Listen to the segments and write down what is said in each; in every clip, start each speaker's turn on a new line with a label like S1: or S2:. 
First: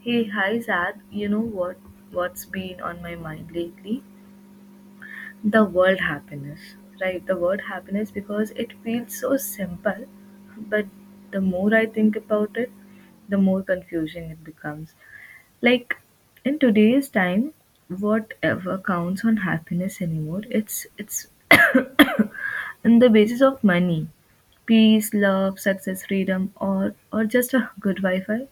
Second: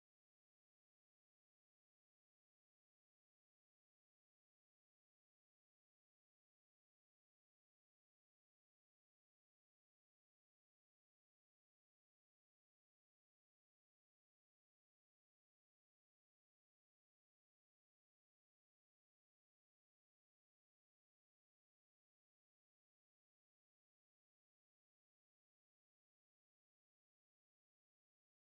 S1: Hey, hi Zad. You know what? What's been on my mind lately? The word happiness, right? The word happiness because it feels so simple, but the more I think about it, the more confusing it becomes. Like in today's time, whatever counts on happiness anymore, it's on the basis of money, peace, love, success, freedom, or just a good Wi-Fi.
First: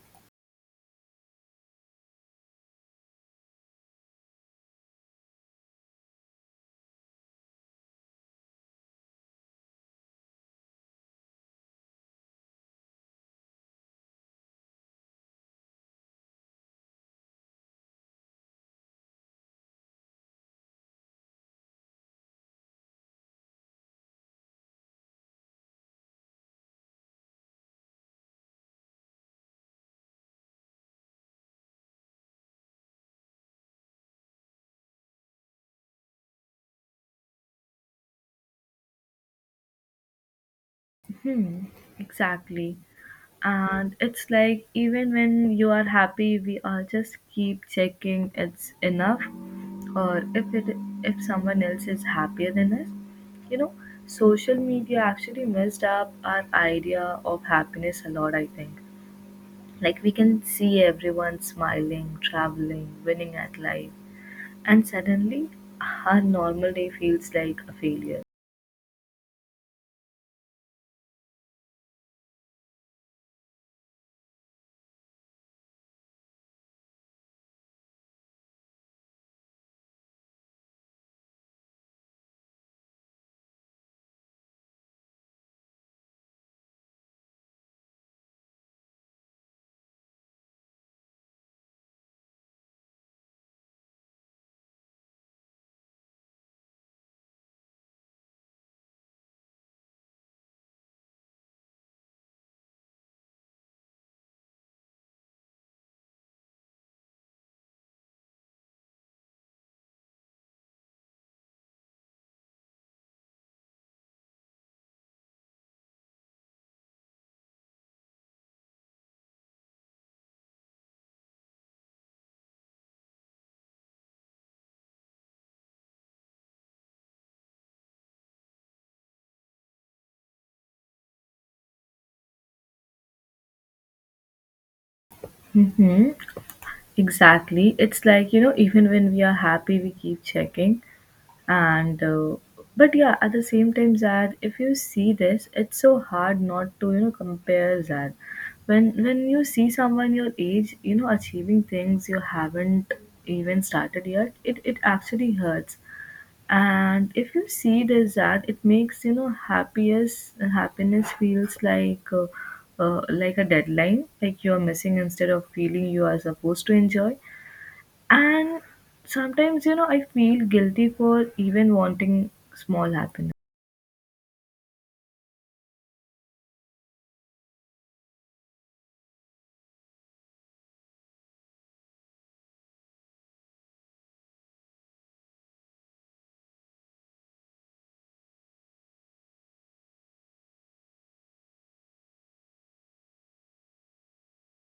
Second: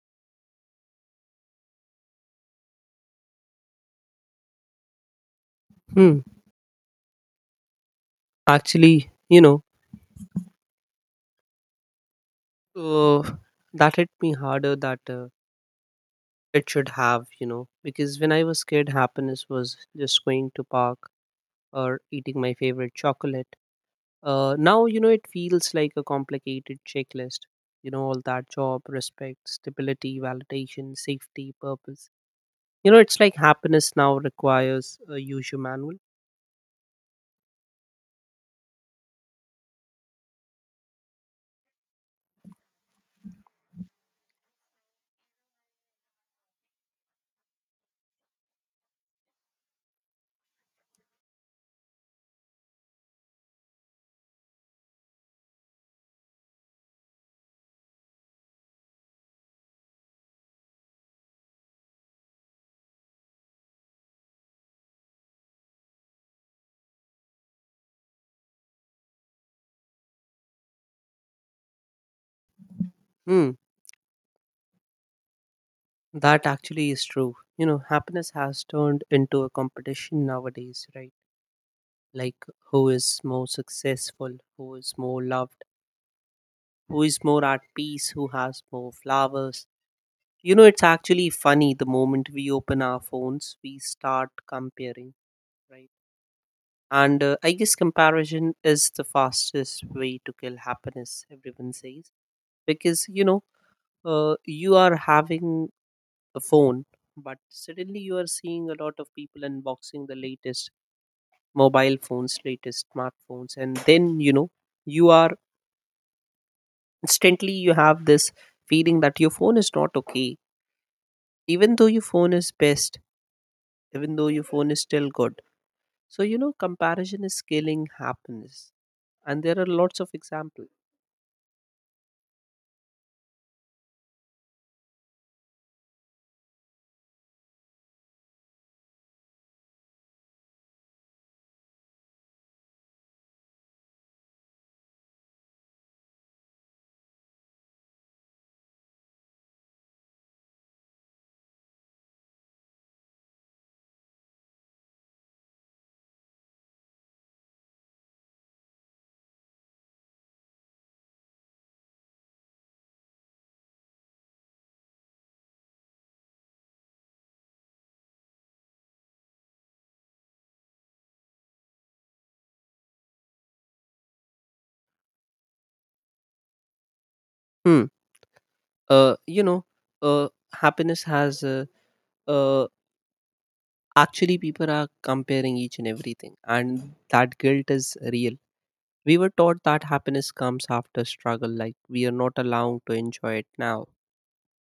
S2: Hmm. actually, you know, uh, that hit me harder that it should have, you know, because when I was kid, happiness was just going to park or eating my favorite chocolate. Now, you know, it feels like a complicated checklist. You know, all that job, respect, stability, validation, safety, purpose. You know, it's like happiness now requires a user manual.
S1: Hmm, exactly. And it's like even when you are happy, we all just keep checking it's enough or if it if someone else is happier than us, you know. Social media actually messed up our idea of happiness a lot, I think. Like we can see everyone smiling, traveling, winning at life, and suddenly our normal day feels like a failure.
S2: Hmm, that actually is true. You know, happiness has turned into a competition nowadays, right? Like who is more successful, who is more loved, who is more at peace, who has more flowers. You know, it's actually funny, the moment we open our phones, we start comparing, right? And I guess comparison is the fastest way to kill happiness, everyone says. Because, you know, you are having a phone, but suddenly you are seeing a lot of people unboxing the latest mobile phones, latest smartphones, and then, you know, you are instantly you have this feeling that your phone is not okay, even though your phone is best, even though your phone is still good. So you know, comparison is killing happiness and there are lots of examples.
S1: Mm-hmm, exactly. It's like, you know, even when we are happy we keep checking. And But yeah, at the same time, Zad, if you see this, it's so hard not to, you know, compare, Zad. When you see someone your age, you know, achieving things you haven't even started yet, it actually hurts. And if you see this, Zad, it makes, you know, happiest happiness feels like a deadline like you're missing instead of feeling you are supposed to enjoy. And sometimes, you know, I feel guilty for even wanting small happiness.
S2: Hmm. uh, you know uh, Happiness has uh, actually, people are comparing each and everything, and that guilt is real. We were taught that happiness comes after struggle, like we are not allowed to enjoy it now.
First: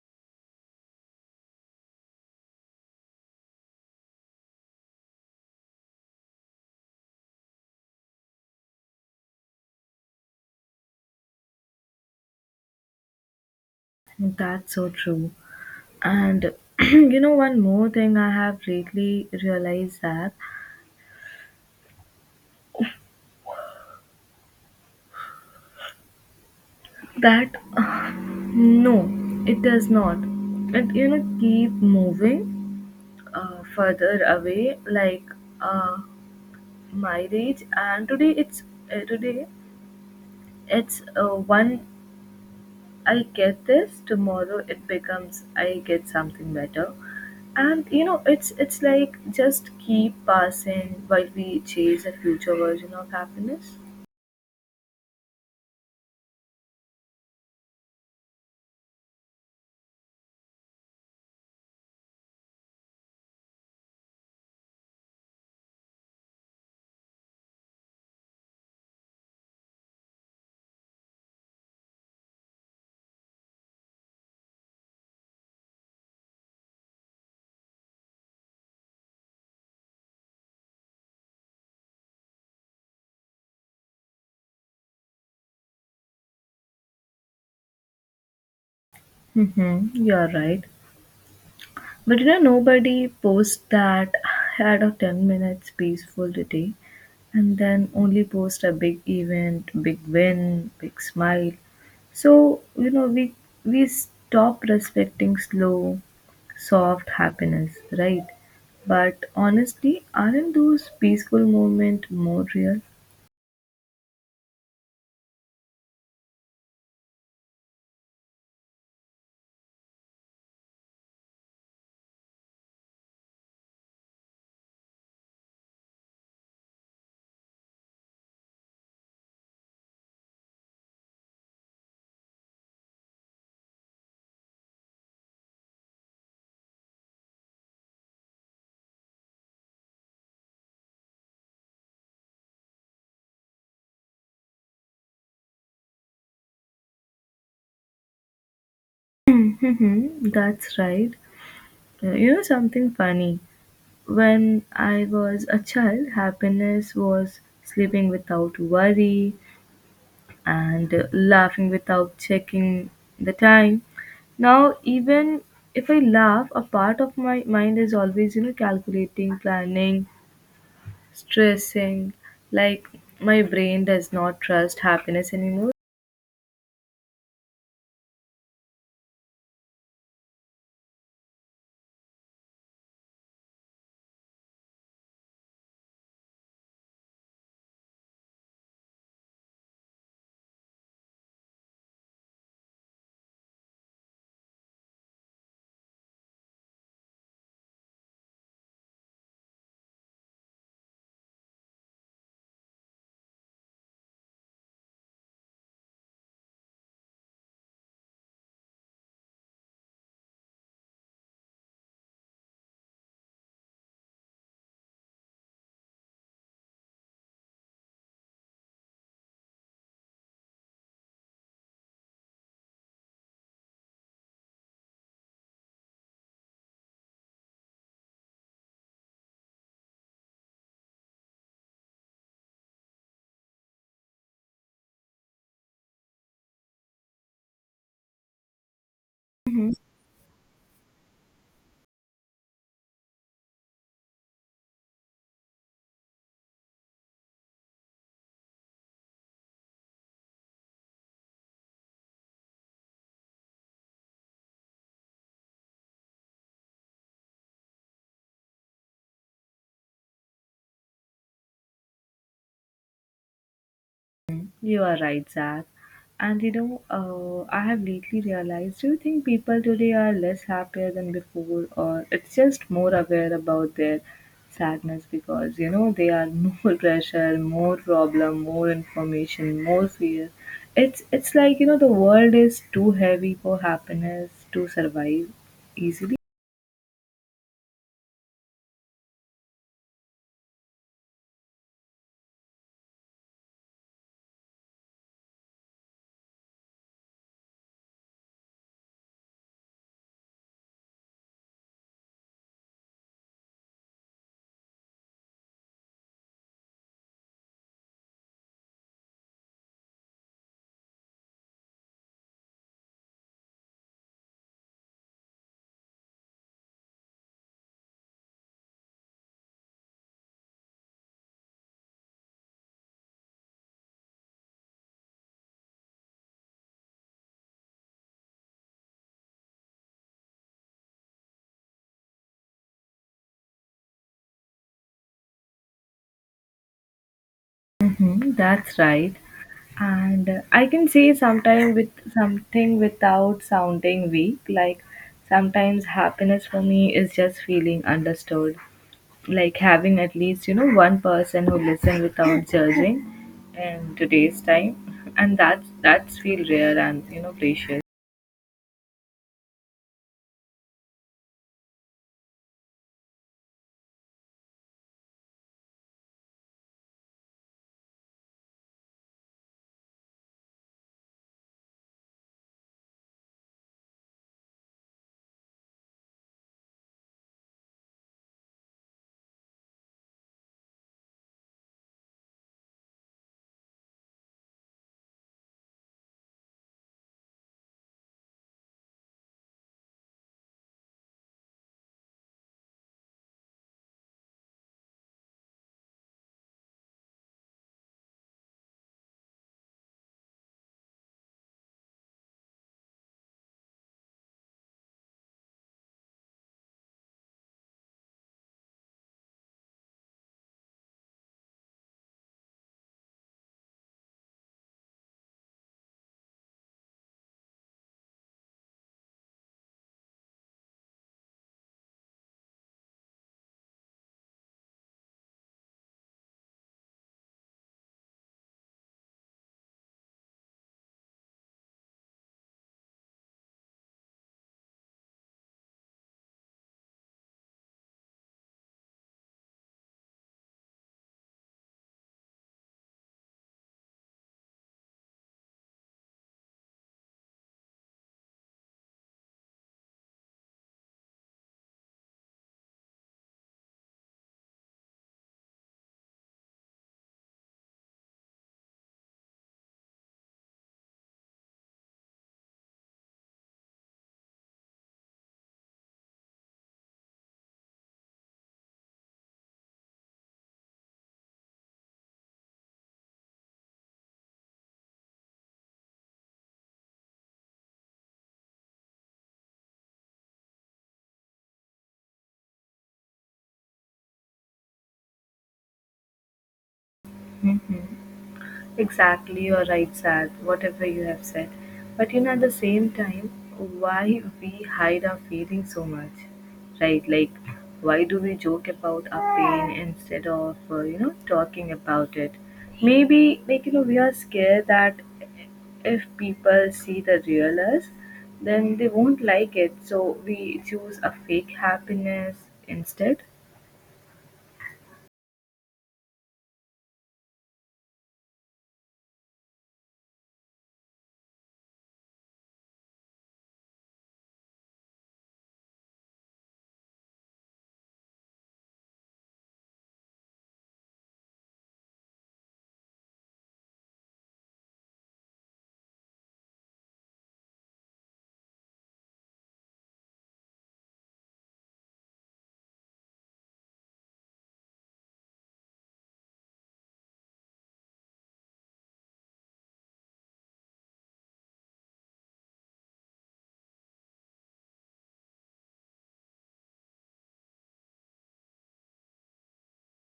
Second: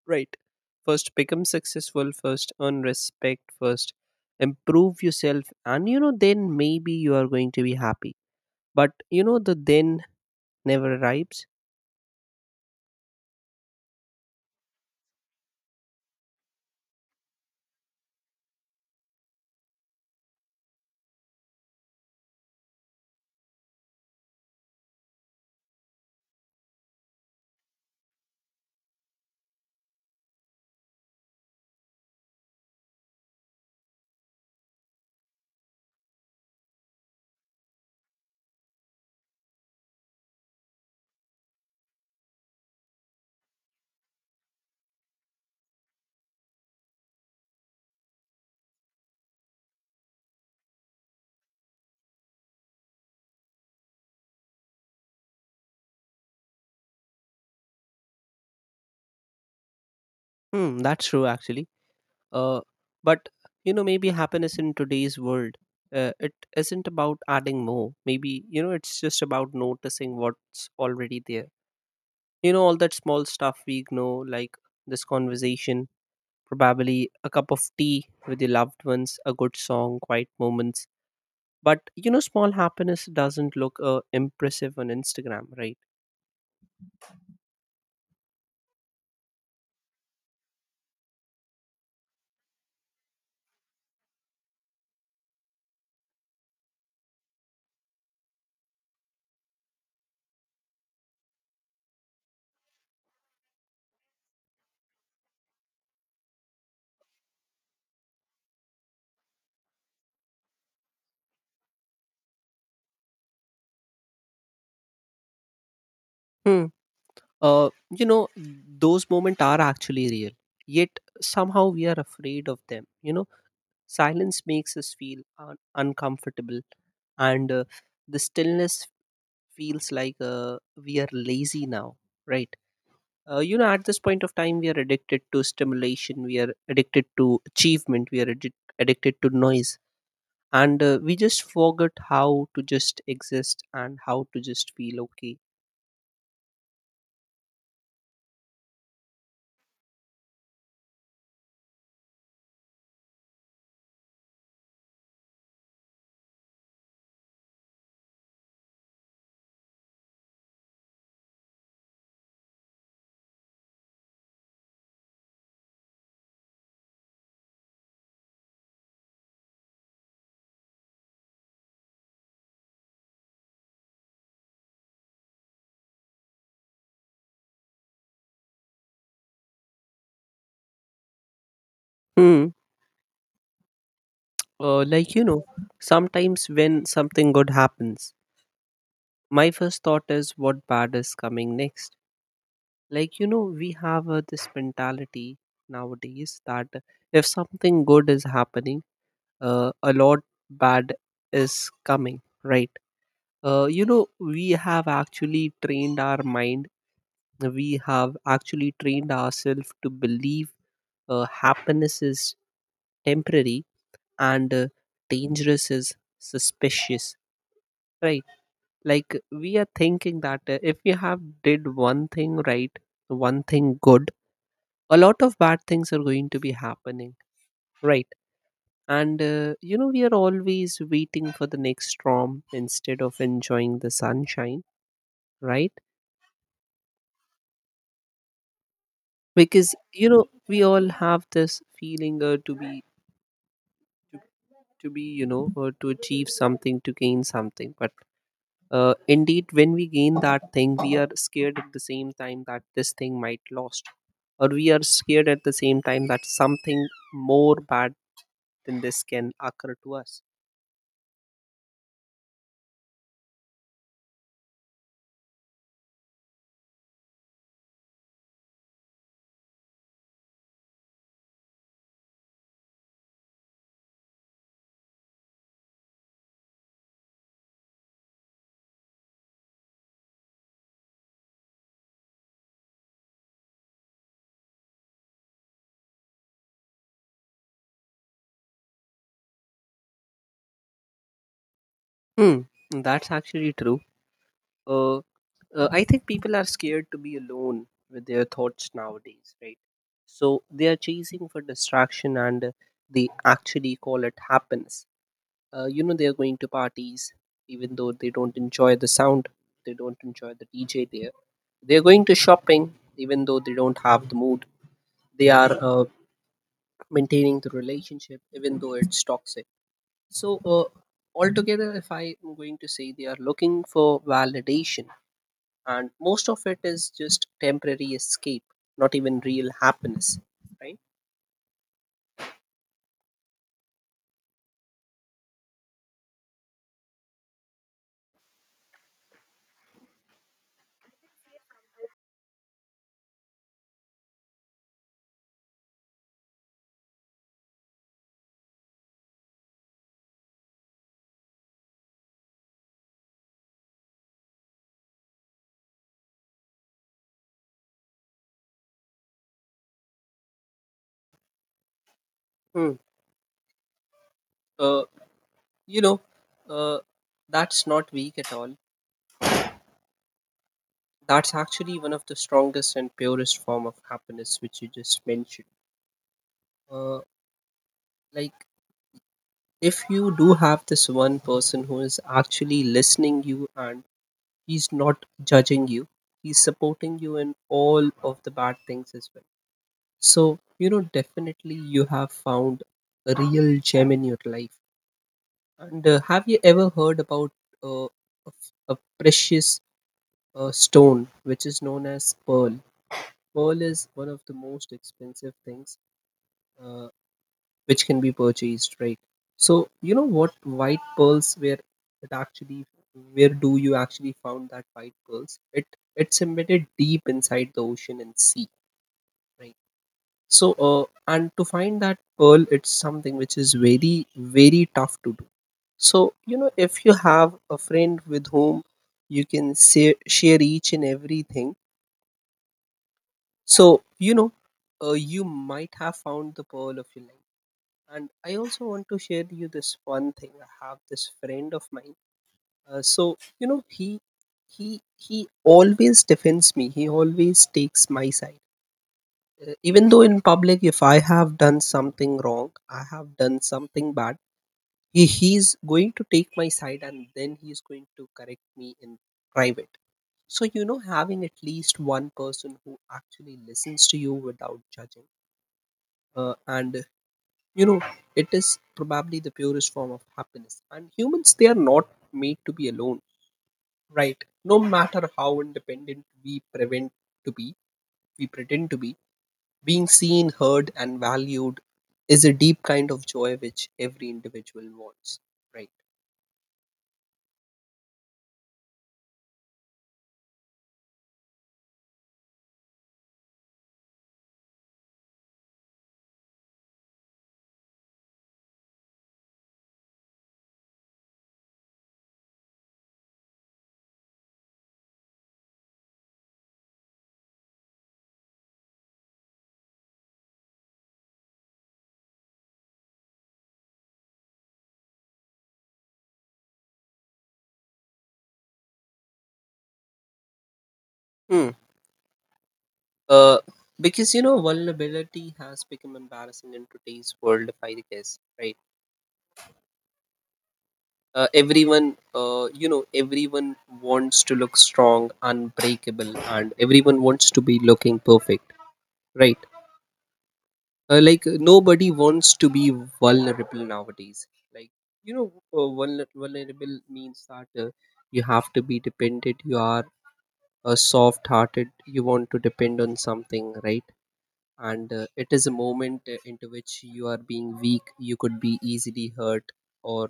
S2: Right. First, become successful first, earn respect first, improve yourself, and you know, then maybe you are going to be happy. But you know, the then never arrives.
S1: That's so true. And you know, one more thing I have lately realized, that that no, it does not. It, you know, keep moving further away, like, uh, my age. And today it's uh, today one I get this, tomorrow it becomes I get something better. And you know, it's like just keep passing while we chase a future version of happiness.
S2: Hmm, that's true actually. Uh, but you know, maybe happiness in today's world, it isn't about adding more. Maybe you know, it's just about noticing what's already there. You know, all that small stuff we ignore, like this conversation, probably a cup of tea with your loved ones, a good song, quiet moments. But you know, small happiness doesn't look impressive on instagram, right?
S1: Mm-hmm, you're right. But you know, nobody posts that. I had a 10 minutes peaceful today and then only post a big event, big win, big smile. So, you know, we stop respecting slow, soft happiness, right? But honestly, aren't those peaceful moments more real?
S2: Hmm. uh, you know those moments are actually real, yet somehow we are afraid of them. You know, silence makes us feel uncomfortable, and the stillness feels like we are lazy now, right? You know, at this point of time, we are addicted to stimulation, we are addicted to achievement, we are addicted to noise. And we just forget how to just exist and how to just feel okay.
S1: That's right. You know something funny? When I was a child, happiness was sleeping without worry and laughing without checking the time. Now, even if I laugh, a part of my mind is always, you know, calculating, planning, stressing. Like, my brain does not trust happiness anymore.
S2: Hmm. Like you know, sometimes when something good happens, my first thought is what bad is coming next. Like you know, we have this mentality nowadays that if something good is happening, a lot bad is coming, right? You know, we have actually trained our mind, we have actually trained ourselves to believe happiness is temporary, and dangerous is suspicious, right? Like we are thinking that if we have did one thing right, one thing good, a lot of bad things are going to be happening, right? And you know, we are always waiting for the next storm instead of enjoying the sunshine, right? Because you know, we all have this feeling to be you know, to achieve something, to gain something, but indeed when we gain that thing, we are scared at the same time that this thing might lost, or we are scared at the same time that something more bad than this can occur to us.
S1: You are right, Zach. And you know, I have lately realized, do you think people today are less happier than before, or it's just more aware about their sadness, because you know they are more pressure, more problem, more information, more fear. It's like, you know, the world is too heavy for happiness to survive easily.
S2: Hmm. That's actually true. uh, I think people are scared to be alone with their thoughts nowadays, right? So they are chasing for distraction, and they actually call it happiness. You know, they are going to parties even though they don't enjoy the sound, they don't enjoy the dj there. They're going to shopping even though they don't have the mood. They are maintaining the relationship even though it's toxic. So, altogether, if I'm going to say, they are looking for validation, and most of it is just temporary escape, not even real happiness, right?
S1: Mm-hmm, that's right. and I can say sometimes with something without sounding weak, like sometimes happiness for me is just feeling understood, like having at least, you know, one person who listen without judging in today's time. And that's feel rare and, you know, precious.
S2: Hmm. Uh, you know, uh, that's not weak at all. That's actually one of the strongest and purest form of happiness which you just mentioned. Uh, like if you do have this one person who is actually listening you, and he's not judging you, he's supporting you in all of the bad things as well. So you know, definitely you have found a real gem in your life. And have you ever heard about uh, a a precious stone which is known as pearl? Pearl is one of the most expensive things uh, which can be purchased, right? So you know what white pearls, where it actually, where do you actually found that white pearls? It's embedded deep inside the ocean and sea, right? So and to find that pearl, it's something which is very very tough to do. So you know, if you have a friend with whom you can say, share each and everything, so you know, you might have found the pearl of your life. And I also want to share you this one thing. I have this friend of mine. So you know, he always defends me, he always takes my side. Even though in public, if I have done something wrong, I have done something bad, he's going to take my side and then he's going to correct me in private. So you know, having at least one person who actually listens to you without judging, uh, and you know, it is probably the purest form of happiness. And humans, they are not made to be alone, right? No matter how independent we prevent to be, we pretend to be, being seen, heard and valued is a deep kind of joy which every individual wants, right?
S1: Exactly, you're right, Sad, whatever you have said. But you know, at the same time, why we hide our feelings so much, right? Like, why do we joke about our pain instead of, you know, talking about it? Maybe, like, you know, we are scared that if people see the real us, then they won't like it. So we choose a fake happiness instead.
S2: Hmm. uh, because you know, vulnerability has become embarrassing in today's world, if I guess, right? Everyone You know, everyone wants to look strong, unbreakable, and everyone wants to be looking perfect, right? Like nobody wants to be vulnerable nowadays. Like you know, vulner- vulnerable means that you have to be dependent, you are soft hearted, you want to depend on something, right? And it is a moment into which you are being weak, you could be easily hurt, or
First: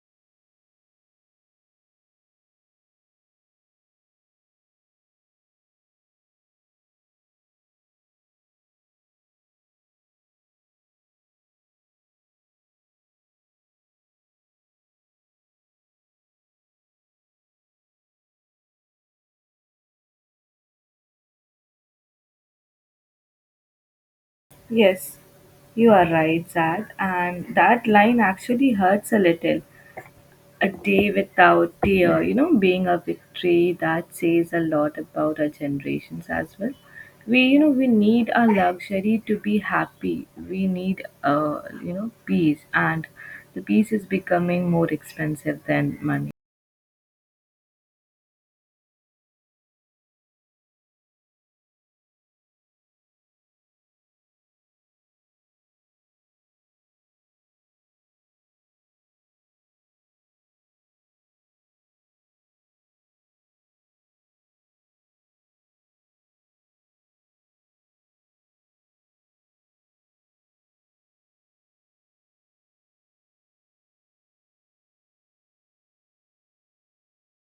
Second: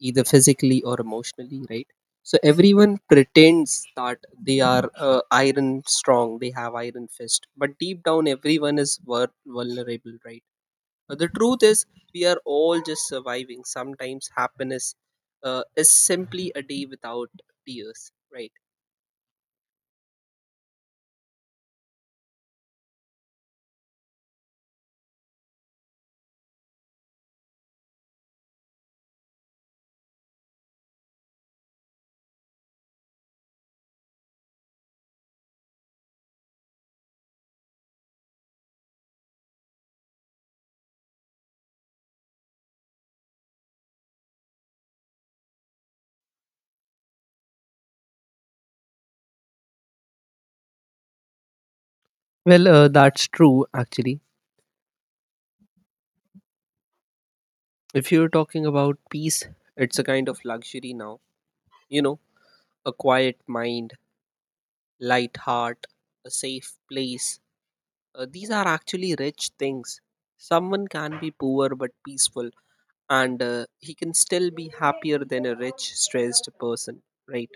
S2: either physically or emotionally, right? So everyone pretends that they are iron strong, they have iron fist, but deep down, everyone is vulnerable, right? The truth is we are all just surviving. Sometimes happiness is simply a day without tears, right?
S1: Yes, you are right, Zad. And that line actually hurts a little. A day without tear, you know, being a victory, that says a lot about our generations as well. We, you know, we need our luxury to be happy. We need, you know, peace, and the peace is becoming more expensive than money.
S2: Well, that's true actually. If you're talking about peace, it's a kind of luxury now. You know, a quiet mind, light heart, a safe place. These are actually rich things. Someone can be poor but peaceful, and he can still be happier than a rich, stressed person, right?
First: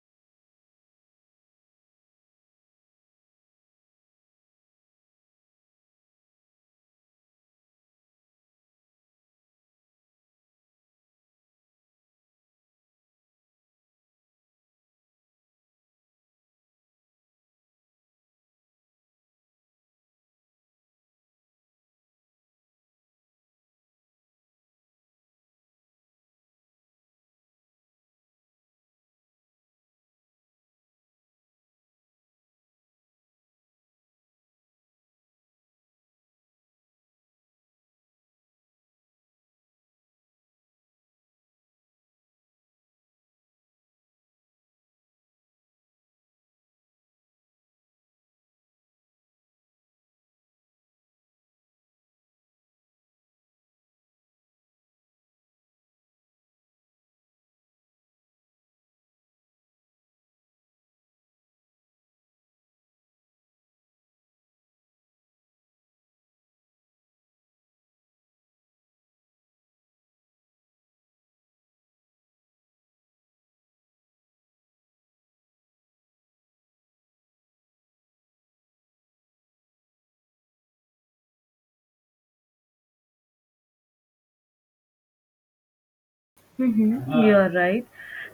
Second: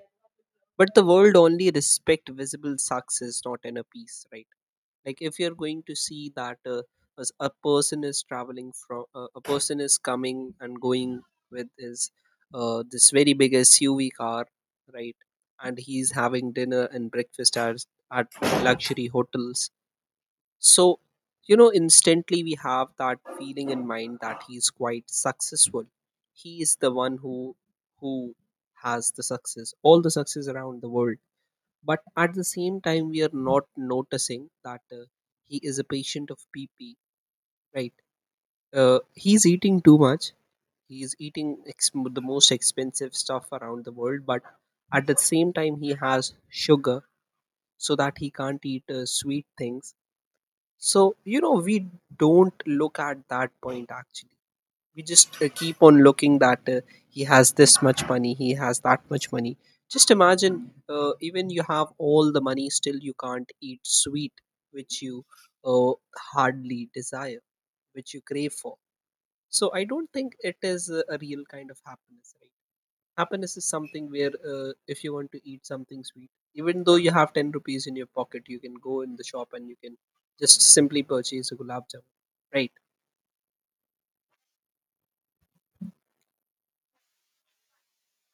S2: But the world only respect visible success, not inner peace, right? Like if you're going to see that as a person is traveling from, a person is coming and going with his this very big SUV car, right? And he's having dinner and breakfast at luxury hotels. So, you know, instantly we have that feeling in mind that he's quite successful. He is the one who has the success, all the success around the world. But at the same time, we are not noticing that he is a patient of PP, right? He's eating too much. He's eating the most expensive stuff around the world, but at the same time, he has sugar so that he can't eat sweet things. So, you know, we don't look at that point actually. We just keep on looking that he has this much money, he has that much money. Just imagine, even you have all the money, still you can't eat sweet, which you uh, hardly desire, which you crave for. So, I don't think it is a real kind of happiness, right? Happiness is something where if you want to eat something sweet, even though you have 10 rupees in your pocket, you can go in the shop and you can just simply purchase a gulab jamun, right?
S1: Mm-hmm. You're right,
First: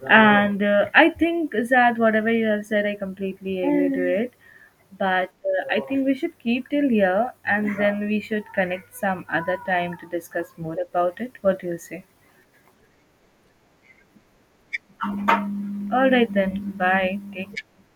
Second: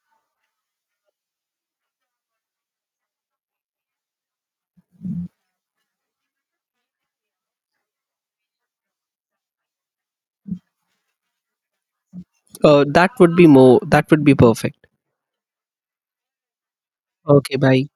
S1: and I think that whatever you have said, I completely agree to it, but I think we should keep till here and then we should connect some other time to discuss more about it. What do you say?
S2: That would be more. That would be perfect.
S1: All right then. Bye.
S2: Okay,
S1: Take
S2: bye.